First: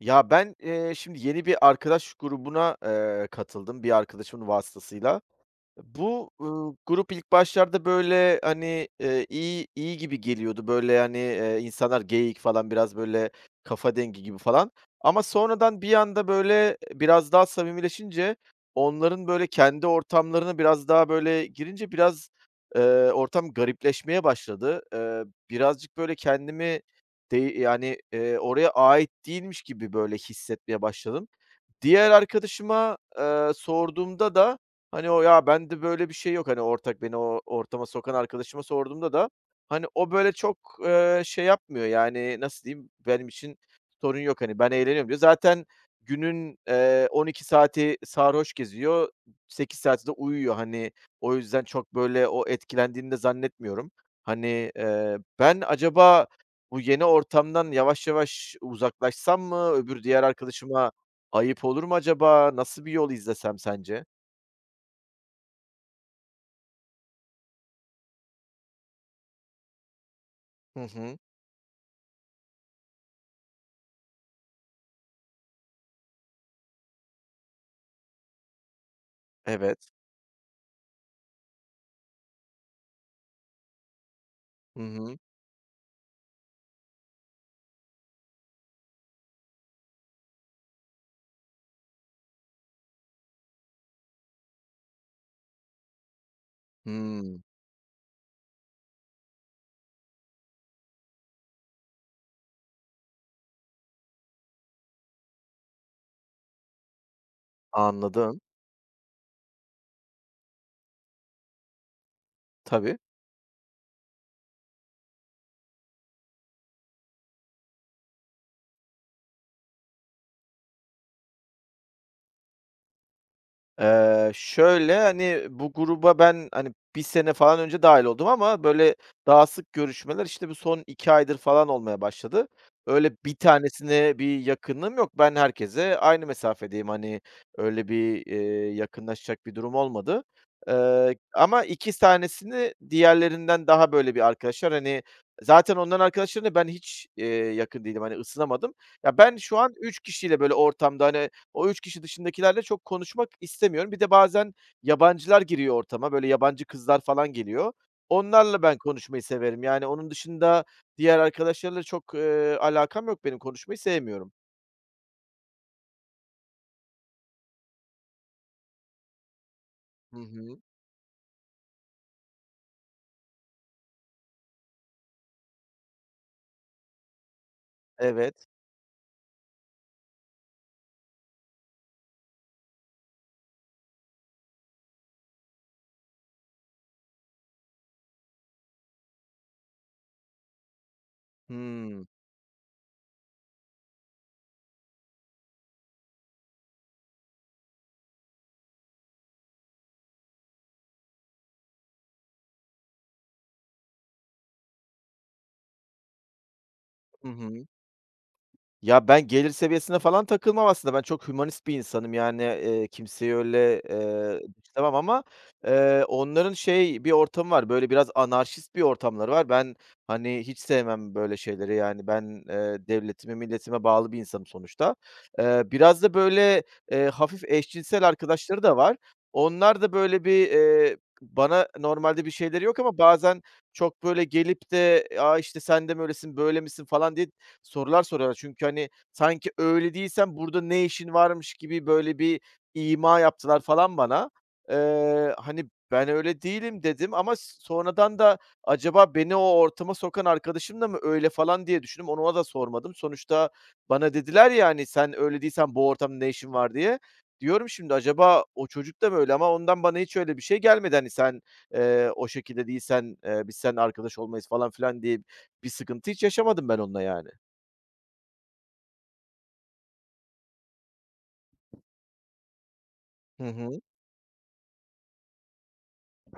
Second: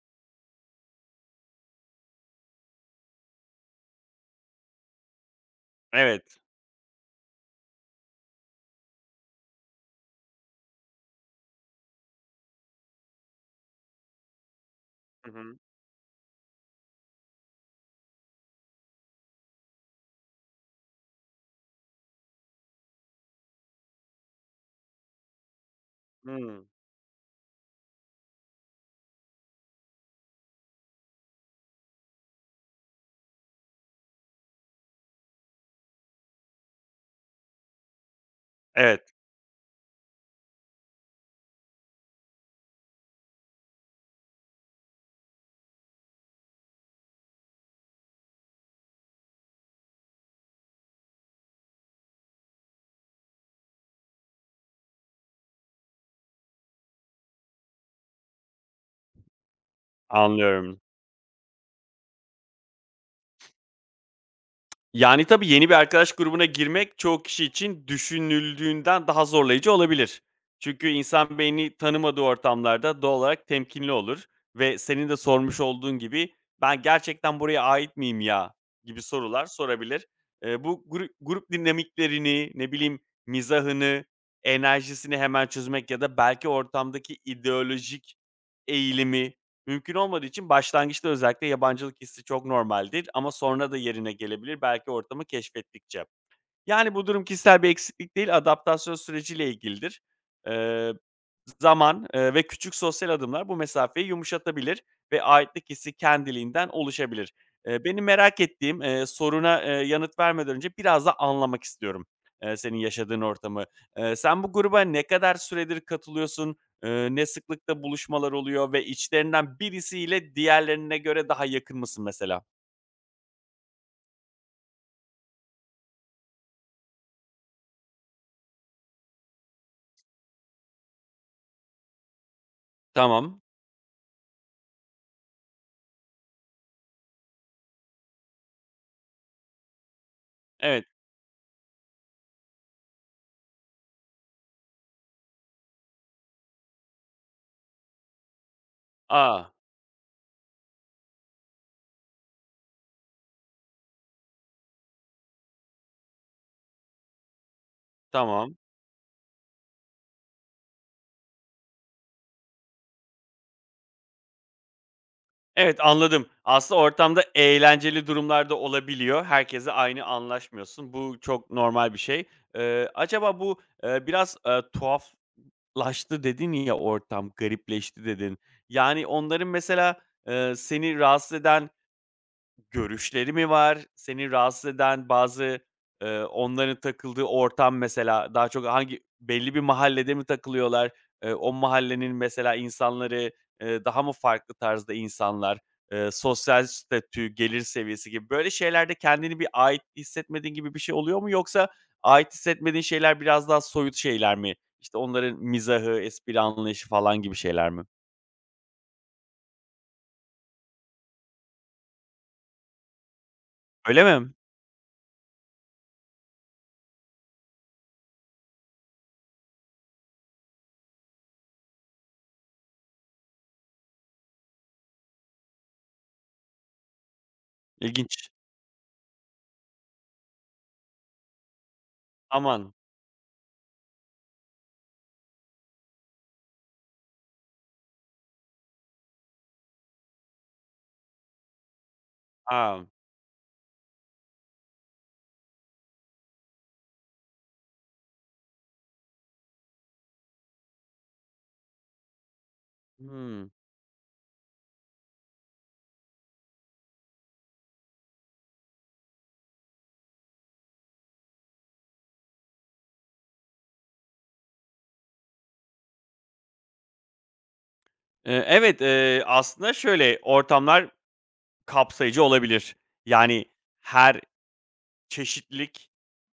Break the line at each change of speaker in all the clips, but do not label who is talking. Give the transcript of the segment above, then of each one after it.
Ya, ben, şimdi yeni bir arkadaş grubuna, katıldım bir arkadaşımın vasıtasıyla. Bu,
Evet.
grup ilk başlarda, böyle, hani, iyi iyi gibi geliyordu. Böyle, hani, insanlar geyik falan biraz, böyle, kafa dengi gibi falan ama
Hı hı.
sonradan bir anda, böyle, biraz daha samimileşince onların, böyle, kendi ortamlarına biraz daha, böyle, girince biraz, eee, ortam garipleşmeye başladı. Birazcık, böyle,
Hımm.
kendimi yani, oraya ait değilmiş gibi, böyle, hissetmeye başladım. Diğer arkadaşıma, sorduğumda da, hani, o "Ya, bende böyle bir şey yok." Hani, ortak beni o ortama sokan arkadaşıma sorduğumda
Evet,
da, hani, o böyle çok, şey yapmıyor, yani, nasıl diyeyim, benim için sorun yok, hani, ben eğleniyorum diyor. Zaten günün, 12 saati sarhoş geziyor, 8 saati de uyuyor. Hani, o yüzden çok böyle o etkilendiğini de zannetmiyorum. Hani, ben acaba bu yeni ortamdan yavaş yavaş uzaklaşsam mı? Öbür diğer
anlıyorum.
arkadaşıma ayıp olur mu acaba? Nasıl bir yol izlesem sence?
Yani, tabii yeni bir arkadaş grubuna girmek çoğu kişi için düşünüldüğünden daha zorlayıcı olabilir.
Hı
Çünkü
hı.
insan beyni tanımadığı ortamlarda doğal olarak temkinli olur ve senin de sormuş olduğun gibi, "Ben gerçekten buraya ait miyim ya?" gibi sorular
Evet.
sorabilir. Bu grup dinamiklerini, ne bileyim, mizahını,
Hı
enerjisini
hı.
hemen çözmek ya da belki ortamdaki ideolojik eğilimi mümkün olmadığı için başlangıçta özellikle yabancılık hissi çok normaldir ama sonra da yerine gelebilir belki ortamı keşfettikçe. Yani, bu durum
Hımm.
kişisel bir eksiklik değil, adaptasyon süreciyle ilgilidir. Eee, zaman, ve küçük sosyal adımlar bu mesafeyi yumuşatabilir ve aitlik hissi kendiliğinden oluşabilir. Benim merak
Anladım.
ettiğim, soruna, yanıt vermeden önce biraz da anlamak istiyorum, senin
Tabii.
yaşadığın ortamı. Sen bu gruba ne kadar süredir katılıyorsun? Ne sıklıkta buluşmalar oluyor ve içlerinden birisiyle diğerlerine göre daha yakın mısın mesela?
Şöyle, hani, bu gruba ben, hani, bir sene falan önce dâhil oldum ama böyle daha sık görüşmeler, işte, bu son 2 aydır falan olmaya başladı. Öyle bir
Tamam.
tanesine bir yakınlığım yok. Ben herkese aynı mesafedeyim. Hani, öyle bir, yakınlaşacak bir durum olmadı.
Evet.
Ama 2 tanesini diğerlerinden daha böyle bir arkadaşlar. Hani, zaten onların arkadaşlarıyla ben hiç, yakın değilim. Hani, ısınamadım. Ya, ben
A!
şu an 3 kişiyle böyle ortamda, hani, o 3 kişi dışındakilerle çok konuşmak istemiyorum. Bir de bazen yabancılar giriyor ortama, böyle yabancı kızlar falan geliyor.
Tamam.
Onlarla ben konuşmayı severim. Yani onun dışında diğer arkadaşlarla çok, alakam yok benim, konuşmayı sevmiyorum.
Evet, anladım. Aslında ortamda eğlenceli durumlar da olabiliyor. Herkese aynı
Hı hı.
anlaşmıyorsun. Bu çok normal bir şey. Acaba bu, biraz, "tuhaflaştı" dedin ya, "ortam garipleşti" dedin.
Evet.
Yani onların mesela, seni rahatsız eden görüşleri mi var? Seni rahatsız eden bazı, onların takıldığı ortam mesela daha çok hangi belli bir mahallede mi takılıyorlar? O
Hımm.
mahallenin mesela insanları, daha mı farklı tarzda insanlar? Sosyal statü, gelir seviyesi gibi böyle şeylerde kendini bir ait hissetmediğin gibi bir şey oluyor mu? Yoksa ait hissetmediğin şeyler biraz daha soyut şeyler mi? İşte, onların mizahı, espri anlayışı falan
Hı
gibi
hı.
şeyler mi?
Ya, ben gelir seviyesine falan takılmam aslında. Ben çok hümanist bir insanım. Yani, kimseyi öyle,
Öyle mi?
dışlamam ama, onların şey bir ortamı var, böyle biraz anarşist bir ortamları var. Ben, hani, hiç sevmem böyle şeyleri. Yani, ben, devletime, milletime bağlı bir insanım sonuçta. Biraz da böyle, hafif eşcinsel
İlginç.
arkadaşları da var. Onlar da böyle bir, bana normalde bir şeyleri
Aman.
yok ama bazen çok böyle gelip de, "A, işte, sen de mi öylesin, böyle misin?" falan diye sorular soruyorlar. Çünkü, hani, sanki öyle değilsen burada ne işin varmış gibi böyle bir
A!
ima yaptılar falan bana. Hani, ben öyle değilim dedim ama sonradan da acaba beni o ortama sokan arkadaşım da mı öyle falan diye düşündüm. Onu ona da sormadım.
Hıı.
Sonuçta bana dediler ya, hani, "Sen öyle değilsen bu ortamda ne işin var?" diye. Diyorum şimdi acaba o çocuk da mı öyle ama ondan bana hiç öyle bir şey gelmedi. Hani, "Sen, o şekilde değilsen, biz seninle arkadaş olmayız." falan filan diye bir sıkıntı hiç yaşamadım ben onunla yani.
Evet, aslında şöyle, ortamlar kapsayıcı olabilir. Yani
Hı hı.
her çeşitlilik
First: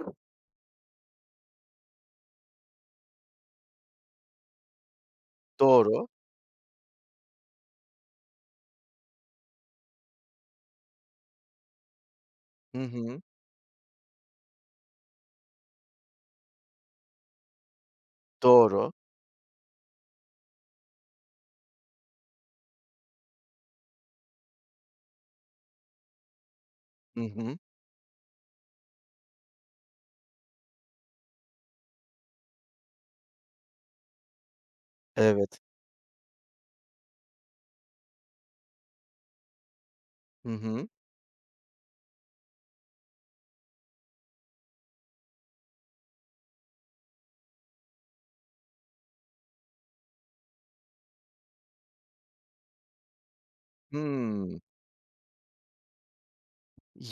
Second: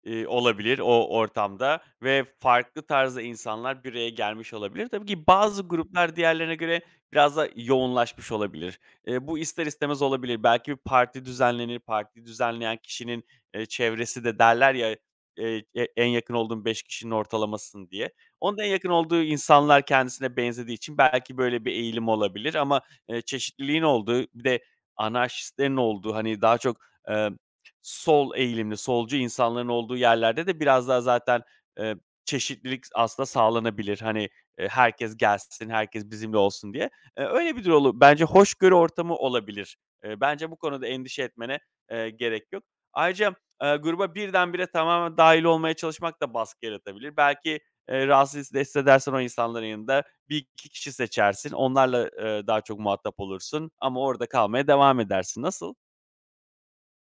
Olabilir o ortamda ve farklı tarzda insanlar bir araya gelmiş olabilir. Tabii ki bazı
Doğru.
gruplar diğerlerine göre biraz da yoğunlaşmış olabilir. Bu ister istemez olabilir. Belki bir parti düzenlenir, parti düzenleyen
Hı hı.
kişinin, çevresi de derler ya, "E en yakın olduğun 5 kişinin ortalamasısın." diye. Onun en yakın
Doğru.
olduğu insanlar kendisine benzediği için belki böyle bir eğilim olabilir ama, çeşitliliğin olduğu, bir de anarşistlerin olduğu, hani, daha çok,
Hı hı.
sol eğilimli, solcu insanların olduğu yerlerde de biraz daha zaten, eee, çeşitlilik aslında sağlanabilir. Hani, herkes
Evet.
gelsin, herkes bizimle olsun diye. Öyle bir bence hoşgörü ortamı olabilir. Bence
Hı
bu konuda
hı.
endişe etmene, gerek yok. Ayrıca, gruba birdenbire tamamen dahil olmaya çalışmak da baskı yaratabilir. Belki, rahatsız da hissedersen o insanların yanında bir 2 kişi seçersin. Onlarla, daha çok muhatap olursun ama orada
Hıı.
kalmaya devam edersin. Nasıl?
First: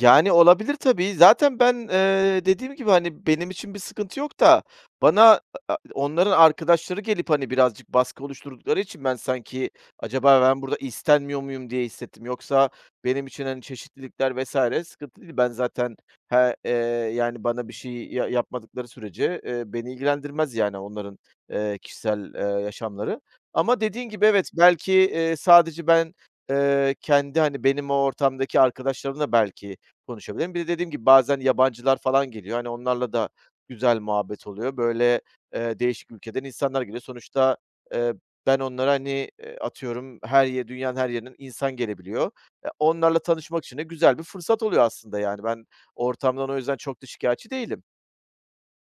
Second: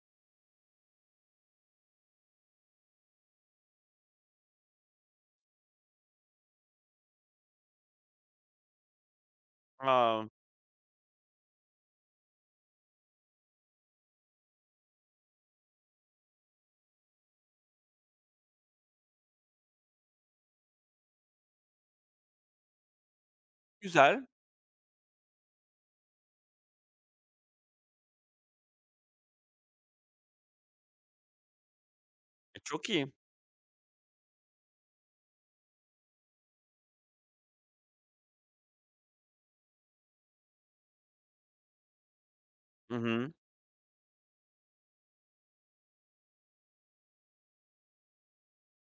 Yani, olabilir tabii. Zaten ben, dediğim gibi, hani, benim için bir sıkıntı yok da bana onların arkadaşları gelip, hani, birazcık baskı oluşturdukları için ben sanki
A,
acaba ben burada istenmiyor muyum diye hissettim. Yoksa benim için, hani, çeşitlilikler vesaire sıkıntı değil. Ben zaten he eee, yani, bana bir şey yapmadıkları sürece, beni ilgilendirmez, yani, onların, kişisel, yaşamları. Ama dediğin
güzel.
gibi evet, belki, sadece ben, kendi, hani, benim o ortamdaki arkadaşlarımla belki konuşabilirim. Bir de dediğim gibi bazen yabancılar falan geliyor.
E,
Hani
çok iyi.
onlarla da güzel muhabbet oluyor. Böyle, değişik ülkeden insanlar geliyor. Sonuçta, eee, ben onlara, hani, atıyorum her yer, dünyanın her yerinden insan gelebiliyor. E,
Hı
onlarla
hı.
tanışmak için de güzel bir fırsat oluyor aslında yani. Ben ortamdan o yüzden çok da şikâyetçi değilim.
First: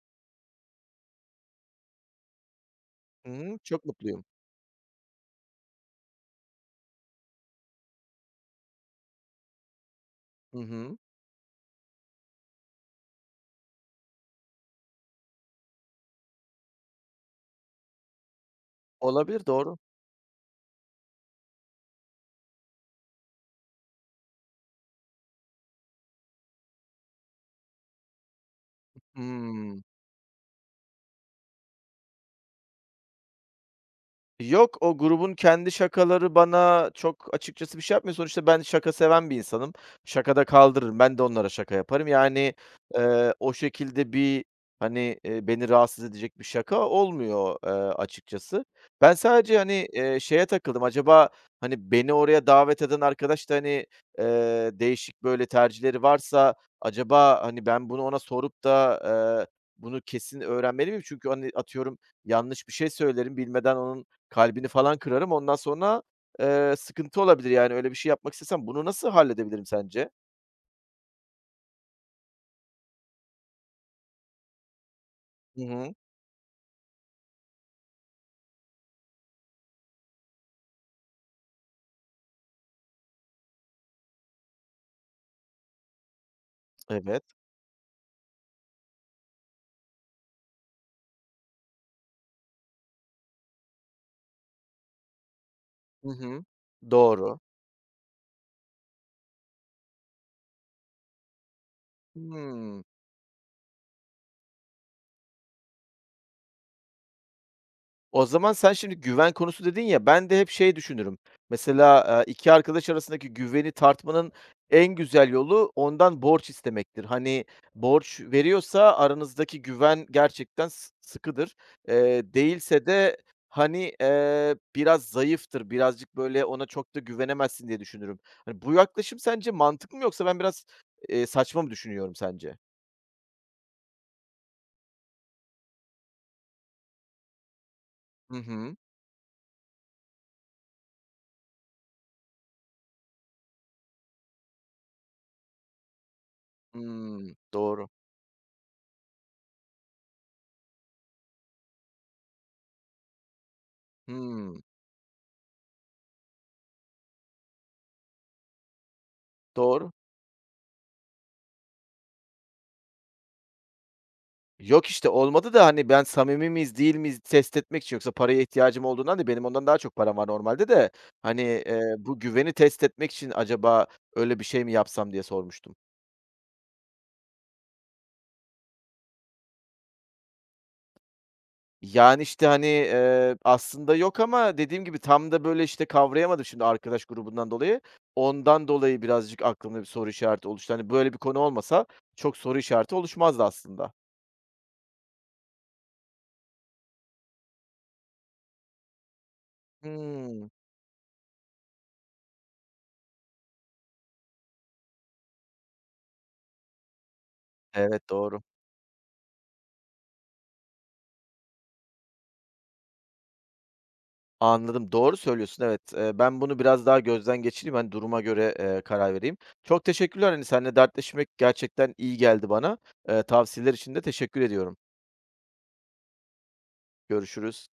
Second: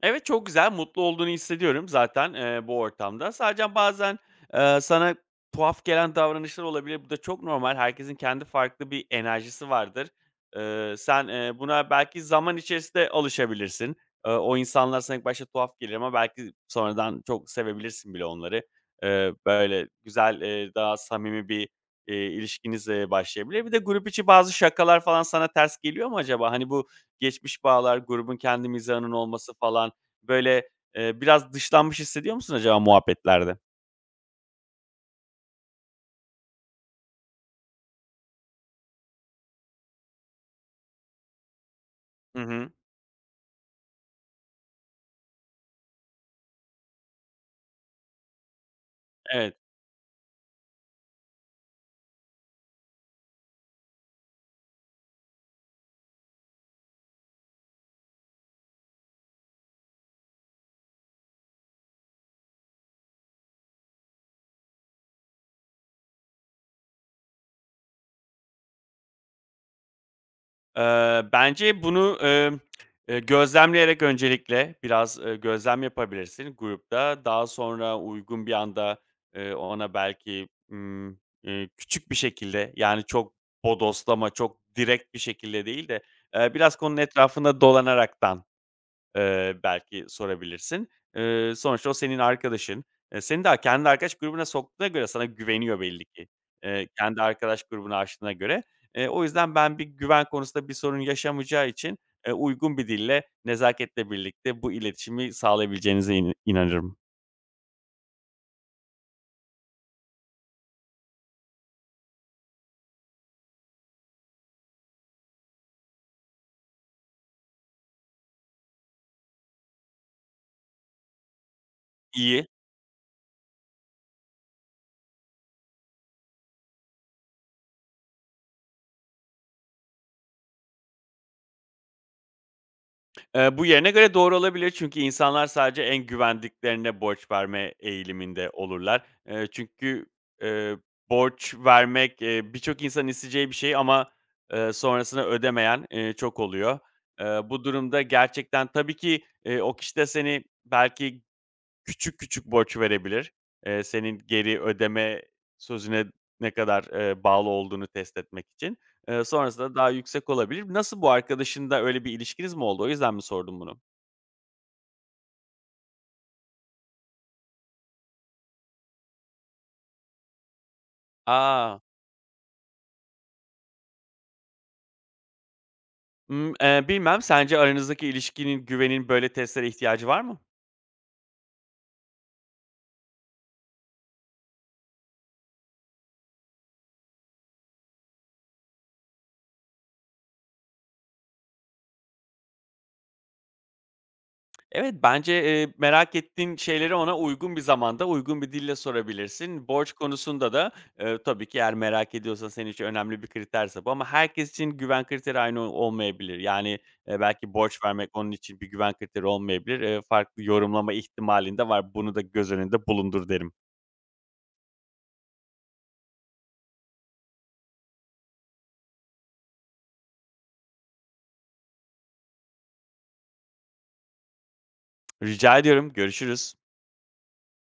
Evet, çok güzel, mutlu olduğunu hissediyorum zaten, bu ortamda.
Hı hı.
Sadece
Çok
bazen,
mutluyum.
eee, sana tuhaf gelen davranışlar olabilir. Bu da çok normal. Herkesin kendi farklı bir enerjisi vardır.
Hı
Eee,
hı.
sen, buna belki zaman içerisinde alışabilirsin. O insanlar sana ilk başta tuhaf gelir ama belki sonradan çok sevebilirsin bile onları. Eee,
Olabilir, doğru.
böyle güzel, daha samimi bir, ilişkiniz, başlayabilir. Bir de grup içi bazı şakalar falan sana ters geliyor mu acaba? Hani, bu geçmiş bağlar, grubun kendi mizahının olması
Hıı.
falan, böyle, biraz dışlanmış hissediyor musun acaba muhabbetlerde?
Yok, o grubun kendi şakaları bana çok açıkçası bir şey yapmıyor. Sonuçta ben şaka seven bir insanım. Şakada kaldırırım. Ben de onlara şaka yaparım.
Hı
Yani,
hı.
o şekilde bir, hani, beni rahatsız edecek bir şaka olmuyor, açıkçası. Ben
Evet.
sadece, hani, şeye takıldım. Acaba, hani, beni oraya davet eden arkadaş da, hani, eee, değişik böyle tercihleri varsa acaba, hani, ben bunu ona sorup da, eee, bunu kesin öğrenmeli miyim? Çünkü, hani, atıyorum yanlış bir şey söylerim, bilmeden onun kalbini falan kırarım. Ondan sonra, sıkıntı olabilir, yani, öyle bir şey yapmak istesem bunu nasıl halledebilirim sence?
Bence bunu, gözlemleyerek öncelikle biraz,
Hı
gözlem
hı.
yapabilirsin grupta. Daha sonra uygun bir anda, ona belki, küçük bir şekilde, yani, çok bodoslama, çok direkt bir şekilde değil de, biraz konunun
Evet.
etrafında dolanaraktan belki sorabilirsin. Sonuçta o senin arkadaşın. Seni daha kendi arkadaş grubuna soktuğuna göre sana güveniyor belli
Hı
ki.
hı.
Kendi
Doğru.
arkadaş grubunu açtığına göre. O yüzden ben bir güven konusunda bir sorun yaşamayacağı için, uygun
Hıı.
bir dille, nezaketle birlikte bu iletişimi sağlayabileceğinize inanırım.
O zaman sen şimdi güven konusu dedin ya, ben de hep şey düşünürüm. Mesela, 2 arkadaş arasındaki güveni tartmanın en güzel yolu ondan borç istemektir. Hani, borç veriyorsa aranızdaki güven gerçekten sıkıdır.
İyi.
Değilse de, hani, biraz zayıftır. Birazcık böyle ona çok da güvenemezsin diye düşünürüm. Hani, bu yaklaşım sence mantıklı mı yoksa ben biraz, saçma mı düşünüyorum sence?
Bu yerine göre doğru olabilir çünkü insanlar sadece en güvendiklerine borç verme
Hı
eğiliminde
hı.
olurlar. Çünkü, eee, borç vermek, birçok insanın isteyeceği bir şey ama, sonrasını ödemeyen, çok oluyor. Eee,
Hımm.
bu
Doğru.
durumda gerçekten tabii ki, o kişi de seni belki küçük küçük borç verebilir. Senin geri
Hımm.
ödeme sözüne ne kadar, bağlı olduğunu test etmek için. Sonrasında daha
Doğru.
yüksek olabilir. Nasıl bu arkadaşınla öyle bir ilişkiniz mi oldu? O yüzden mi sordum bunu?
Yok işte, olmadı da, hani, ben samimi miyiz, değil miyiz test etmek için yoksa paraya ihtiyacım olduğundan değil, benim ondan daha çok param var normalde de, hani,
A!
bu güveni test etmek için acaba öyle bir şey mi yapsam diye sormuştum.
Bilmem. Sence aranızdaki ilişkinin, güvenin böyle testlere ihtiyacı var mı?
Yani, işte, hani, aslında yok ama dediğim gibi tam da, böyle, işte, kavrayamadım şimdi arkadaş grubundan dolayı. Ondan dolayı birazcık aklımda bir soru işareti oluştu. Hani, böyle bir konu olmasa çok soru işareti oluşmazdı aslında.
Evet, bence, merak ettiğin şeyleri ona uygun bir zamanda, uygun bir dille sorabilirsin. Borç
Hımm.
konusunda da, tabii ki eğer merak ediyorsan senin için önemli bir kriterse bu ama herkes için güven kriteri aynı olmayabilir. Yani, belki borç vermek
Evet,
onun
doğru.
için bir güven kriteri olmayabilir. Farklı yorumlama ihtimalinde var. Bunu da göz önünde bulundur derim.
Anladım, doğru söylüyorsun, evet. Ben bunu biraz daha gözden geçireyim, hani, duruma göre, karar vereyim. Çok teşekkürler, hani, seninle dertleşmek gerçekten iyi geldi bana. Tavsiyeler için de teşekkür ediyorum.
Rica ediyorum, görüşürüz.
Görüşürüz.